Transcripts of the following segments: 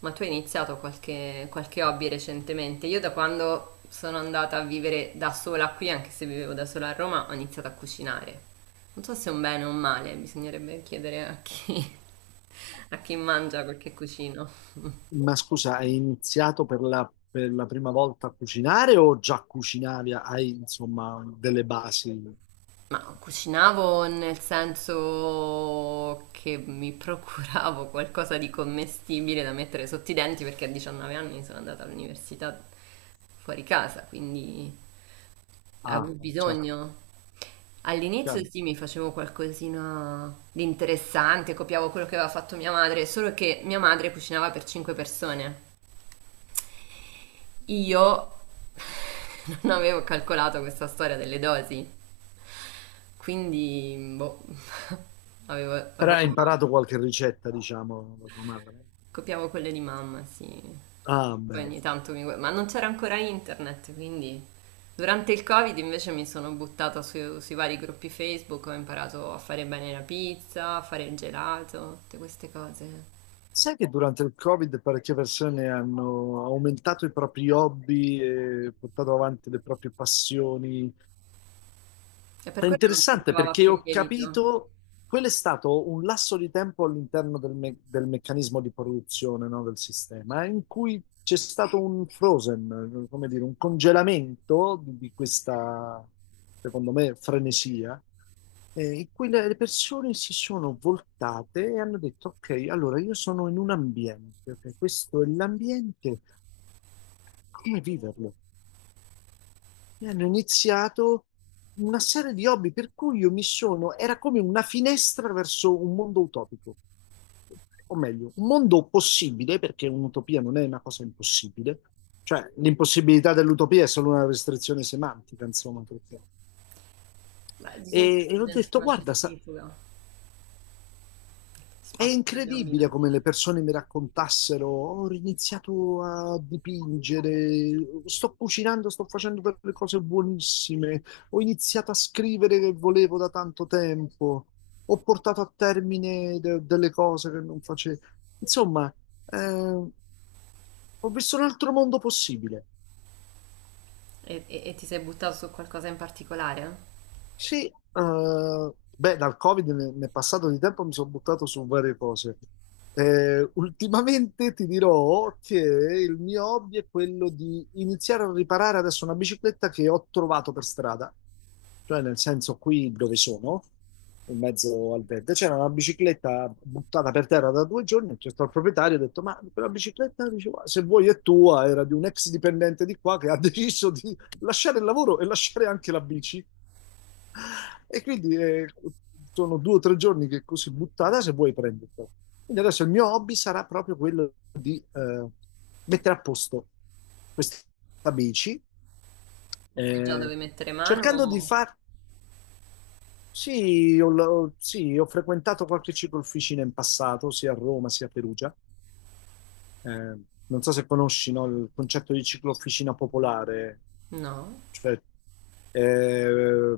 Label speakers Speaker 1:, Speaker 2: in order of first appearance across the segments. Speaker 1: Ma tu hai iniziato qualche hobby recentemente? Io da quando sono andata a vivere da sola qui, anche se vivevo da sola a Roma, ho iniziato a cucinare. Non so se è un bene o un male, bisognerebbe chiedere a chi, a chi mangia quel che cucino.
Speaker 2: Ma scusa, hai iniziato per la prima volta a cucinare o già cucinavi? Hai insomma delle basi?
Speaker 1: Ma cucinavo nel senso che mi procuravo qualcosa di commestibile da mettere sotto i denti perché a 19 anni sono andata all'università fuori casa, quindi avevo
Speaker 2: Ah, cioè,
Speaker 1: bisogno. All'inizio
Speaker 2: chiaro.
Speaker 1: sì, mi facevo qualcosina di interessante, copiavo quello che aveva fatto mia madre, solo che mia madre cucinava per 5 persone. Io non avevo calcolato questa storia delle dosi, quindi boh, avevo
Speaker 2: Però hai
Speaker 1: roba.
Speaker 2: imparato qualche ricetta, diciamo, da tua madre?
Speaker 1: Copiavo quelle di mamma, sì.
Speaker 2: Ah,
Speaker 1: Poi
Speaker 2: bene.
Speaker 1: ogni tanto ma non c'era ancora internet, quindi durante il Covid invece mi sono sui vari gruppi Facebook, ho imparato a fare bene la pizza, a fare il gelato, tutte queste cose.
Speaker 2: Sai che durante il Covid parecchie persone hanno aumentato i propri hobby e portato avanti le proprie passioni.
Speaker 1: E per
Speaker 2: È
Speaker 1: quello non si
Speaker 2: interessante
Speaker 1: trovava
Speaker 2: perché
Speaker 1: più il
Speaker 2: ho
Speaker 1: lievito.
Speaker 2: capito, quello è stato un lasso di tempo all'interno del meccanismo di produzione, no, del sistema, in cui c'è stato un frozen, come dire, un congelamento di questa, secondo me, frenesia, in cui le persone si sono voltate e hanno detto, ok, allora io sono in un ambiente, ok, questo è l'ambiente, come viverlo? E hanno iniziato una serie di hobby per cui io mi sono, era come una finestra verso un mondo utopico, o meglio, un mondo possibile, perché un'utopia non è una cosa impossibile, cioè l'impossibilità dell'utopia è solo una restrizione semantica, insomma. Perché
Speaker 1: Beh, di
Speaker 2: E,
Speaker 1: solito
Speaker 2: e
Speaker 1: sta
Speaker 2: ho
Speaker 1: dentro
Speaker 2: detto,
Speaker 1: una
Speaker 2: guarda, sa-
Speaker 1: centrifuga,
Speaker 2: è
Speaker 1: spazio per gli hobby
Speaker 2: incredibile
Speaker 1: non
Speaker 2: come
Speaker 1: c'è.
Speaker 2: le persone mi raccontassero, ho iniziato a dipingere, sto cucinando, sto facendo delle cose buonissime, ho iniziato a scrivere che volevo da tanto tempo, ho portato a termine de- delle cose che non facevo. Insomma, eh, ho visto un altro mondo possibile.
Speaker 1: E ti sei buttato su qualcosa in particolare?
Speaker 2: Sì, beh, dal Covid ne- nel passato di tempo mi sono buttato su varie cose. Ultimamente ti dirò che il mio hobby è quello di iniziare a riparare adesso una bicicletta che ho trovato per strada, cioè nel senso qui dove sono, in mezzo al verde, c'era una bicicletta buttata per terra da due giorni, c'è stato il proprietario, ho detto, ma quella bicicletta, diceva, se vuoi è tua, era di un ex dipendente di qua che ha deciso di lasciare il lavoro e lasciare anche la bici. E quindi sono due o tre giorni che così buttata se vuoi prenderlo. Quindi adesso il mio hobby sarà proprio quello di mettere a posto questa bici,
Speaker 1: O sai già
Speaker 2: eh,
Speaker 1: dove mettere mano?
Speaker 2: cercando di
Speaker 1: O
Speaker 2: far... Sì ho frequentato qualche ciclofficina in passato, sia a Roma sia a Perugia. Eh, Non so se conosci, no, il concetto di ciclofficina popolare.
Speaker 1: no.
Speaker 2: Cioè eh,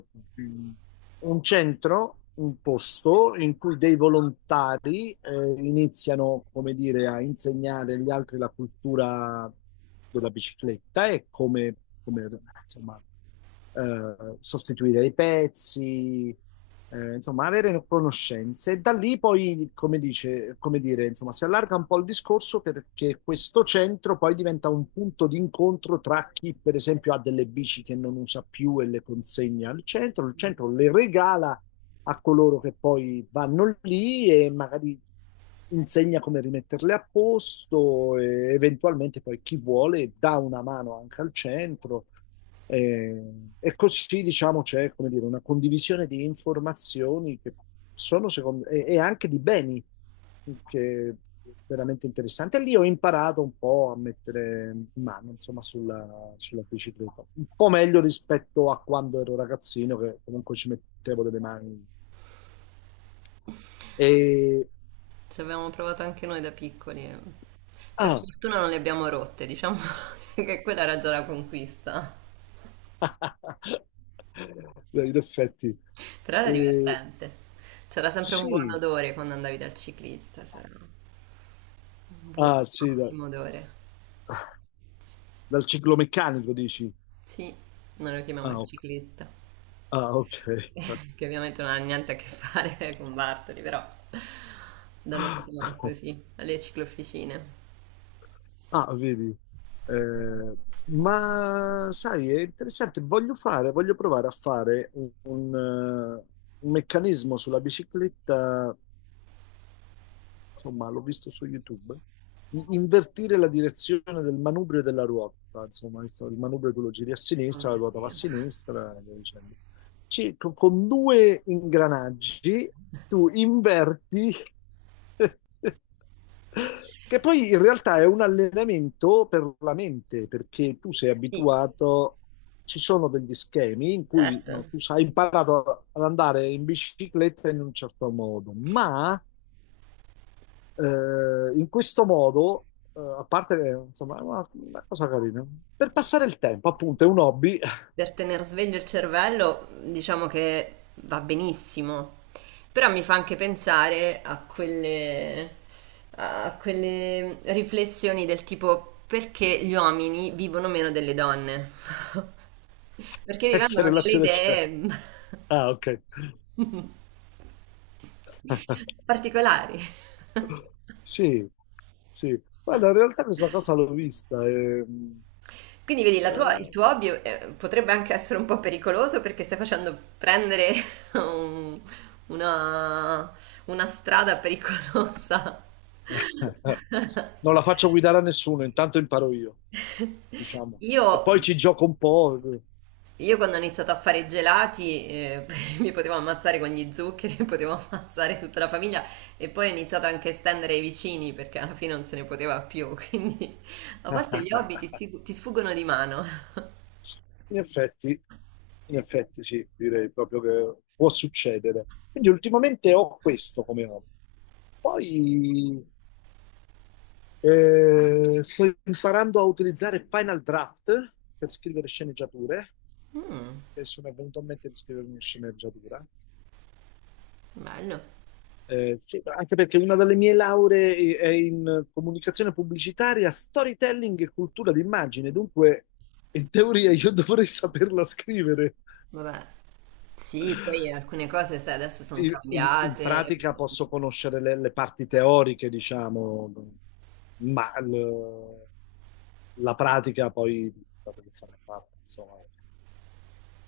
Speaker 2: un centro, un posto in cui dei volontari iniziano, come dire, a insegnare agli altri la cultura della bicicletta e come, insomma, sostituire i pezzi, insomma, avere conoscenze. E da lì poi, come dire, insomma, si allarga un po' il discorso perché questo centro poi diventa un punto di incontro tra chi, per esempio, ha delle bici che non usa più e le consegna al centro, il centro le regala a coloro che poi vanno lì e magari insegna come rimetterle a posto e eventualmente poi chi vuole dà una mano anche al centro. E così diciamo c'è come dire, una condivisione di informazioni che sono secondo e anche di beni che è veramente interessante. E lì ho imparato un po' a mettere mano insomma sulla bicicletta, un po' meglio rispetto a quando ero ragazzino che comunque ci mettevo delle mani e...
Speaker 1: Ci abbiamo provato anche noi da piccoli. E per
Speaker 2: Ah,
Speaker 1: fortuna non le abbiamo rotte, diciamo che quella era già la conquista.
Speaker 2: beh, in effetti.
Speaker 1: Però era
Speaker 2: Eh,
Speaker 1: divertente. C'era sempre un buon
Speaker 2: sì,
Speaker 1: odore quando andavi dal ciclista, c'era
Speaker 2: ah,
Speaker 1: un
Speaker 2: sì, da-
Speaker 1: ottimo odore.
Speaker 2: dal ciclomeccanico dici.
Speaker 1: Sì, noi lo chiamiamo
Speaker 2: Ah,
Speaker 1: il
Speaker 2: ok.
Speaker 1: ciclista,
Speaker 2: Ah, ok.
Speaker 1: che ovviamente non ha niente a che fare con Bartoli, però da noi si chiamano così, alle ciclofficine.
Speaker 2: Ah, vedi. Eh, ma sai, è interessante. Voglio fare, voglio provare a fare un meccanismo sulla bicicletta insomma, l'ho visto su YouTube, di invertire la direzione del manubrio e della ruota, insomma, il manubrio tu lo giri a
Speaker 1: Oh
Speaker 2: sinistra, la
Speaker 1: mio
Speaker 2: ruota va a
Speaker 1: Dio.
Speaker 2: sinistra, e via dicendo. Ci- con due ingranaggi tu inverti, che poi in realtà è un allenamento per la mente, perché tu sei
Speaker 1: Sì,
Speaker 2: abituato... Ci sono degli schemi in cui
Speaker 1: certo.
Speaker 2: no, tu hai imparato ad andare in bicicletta in un certo modo, ma in questo modo, a parte che, insomma, è una cosa carina. Per passare il tempo, appunto, è un hobby.
Speaker 1: Per tenere sveglio il cervello, diciamo che va benissimo, però mi fa anche pensare a a quelle riflessioni del tipo perché gli uomini vivono meno delle donne, perché vi
Speaker 2: E che
Speaker 1: vengono delle
Speaker 2: relazione c'è?
Speaker 1: idee
Speaker 2: Ah, ok.
Speaker 1: particolari.
Speaker 2: Sì, sì. Guarda, in realtà questa cosa l'ho vista.
Speaker 1: Quindi vedi, il
Speaker 2: Eh,
Speaker 1: tuo hobby potrebbe anche essere un po' pericoloso perché stai facendo prendere un- una, una strada pericolosa.
Speaker 2: Non la faccio guidare a nessuno, intanto imparo io, diciamo.
Speaker 1: Io,
Speaker 2: E poi ci gioco un po'.
Speaker 1: io quando ho iniziato a fare i gelati mi potevo ammazzare con gli zuccheri, potevo ammazzare tutta la famiglia e poi ho iniziato anche a estendere ai vicini perché alla fine non se ne poteva più, quindi a volte gli hobby ti sfuggono di mano.
Speaker 2: In effetti, in effetti, sì, direi proprio che può succedere. Quindi ultimamente ho questo come hobby. Poi sto imparando a utilizzare Final Draft per scrivere sceneggiature,
Speaker 1: Mm,
Speaker 2: e sono venuto a mente di scrivere una sceneggiatura.
Speaker 1: bello.
Speaker 2: Sì, anche perché una delle mie lauree è in comunicazione pubblicitaria, storytelling e cultura d'immagine, dunque in teoria io dovrei saperla scrivere.
Speaker 1: Vabbè, sì, poi alcune cose, sai, adesso sono
Speaker 2: In
Speaker 1: cambiate.
Speaker 2: pratica posso conoscere le parti teoriche, diciamo, ma l- la pratica poi la devo fare a parte, insomma.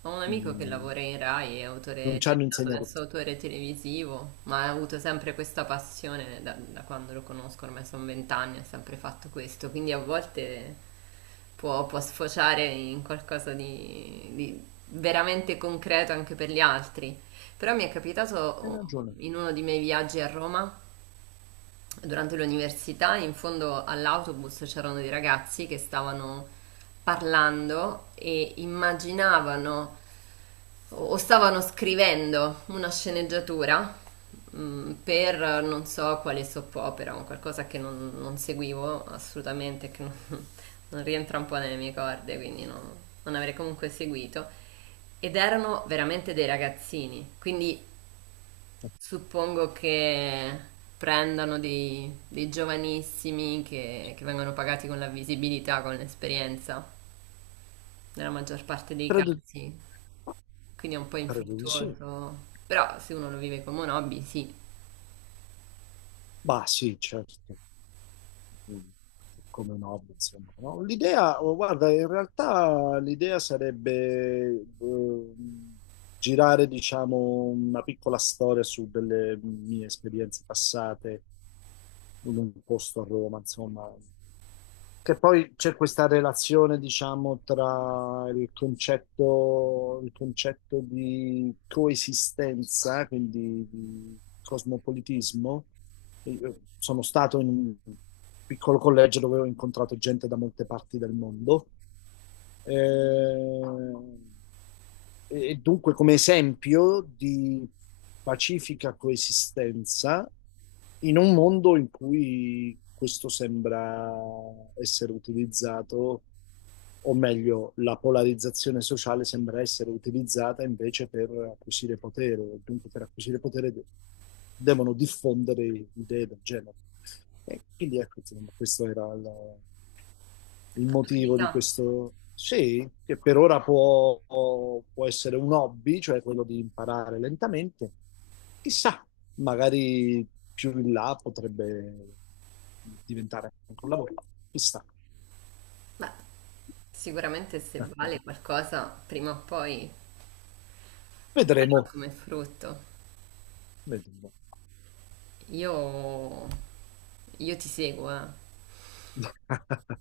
Speaker 1: Ho un amico che
Speaker 2: Mm,
Speaker 1: lavora in Rai, è autore, è
Speaker 2: non ci hanno
Speaker 1: diventato
Speaker 2: insegnato
Speaker 1: adesso
Speaker 2: questo.
Speaker 1: autore televisivo, ma ha avuto sempre questa passione da quando lo conosco, ormai sono 20 anni, ha sempre fatto questo, quindi a volte può sfociare in qualcosa di veramente concreto anche per gli altri. Però mi è
Speaker 2: Hai
Speaker 1: capitato
Speaker 2: ragione.
Speaker 1: in uno dei miei viaggi a Roma durante l'università in fondo all'autobus c'erano dei ragazzi che stavano parlando e immaginavano o stavano scrivendo una sceneggiatura mm, per non so quale soap opera, un qualcosa che non, non seguivo assolutamente, che non, non rientra un po' nelle mie corde, quindi non avrei comunque seguito. Ed erano veramente dei ragazzini, quindi suppongo che prendano dei giovanissimi che vengono pagati con la visibilità, con l'esperienza, nella maggior parte dei
Speaker 2: Tradu-
Speaker 1: casi, quindi è un po'
Speaker 2: traduci?
Speaker 1: infruttuoso, però se uno lo vive come un hobby, sì,
Speaker 2: Bah, sì, certo. Mm, come no, insomma. No? L'idea, oh, guarda, in realtà l'idea sarebbe girare, diciamo, una piccola storia su delle mie esperienze passate in un posto a Roma, insomma, che poi c'è questa relazione, diciamo, tra il concetto di coesistenza, quindi di cosmopolitismo. Io sono stato in un piccolo collegio dove ho incontrato gente da molte parti del mondo eh, e dunque come esempio di pacifica coesistenza in un mondo in cui questo sembra essere utilizzato, o meglio, la polarizzazione sociale sembra essere utilizzata invece per acquisire potere, dunque per acquisire potere de- devono diffondere idee del genere. E quindi ecco, insomma, questo era il motivo di
Speaker 1: l'attualità.
Speaker 2: questo. Sì, che per ora può, può essere un hobby, cioè quello di imparare lentamente. Chissà, magari più in là potrebbe diventare anche un lavoro. Chissà.
Speaker 1: Beh, sicuramente se vale qualcosa, prima o poi darà
Speaker 2: Vedremo,
Speaker 1: come frutto.
Speaker 2: vedremo.
Speaker 1: Io, io ti seguo, eh.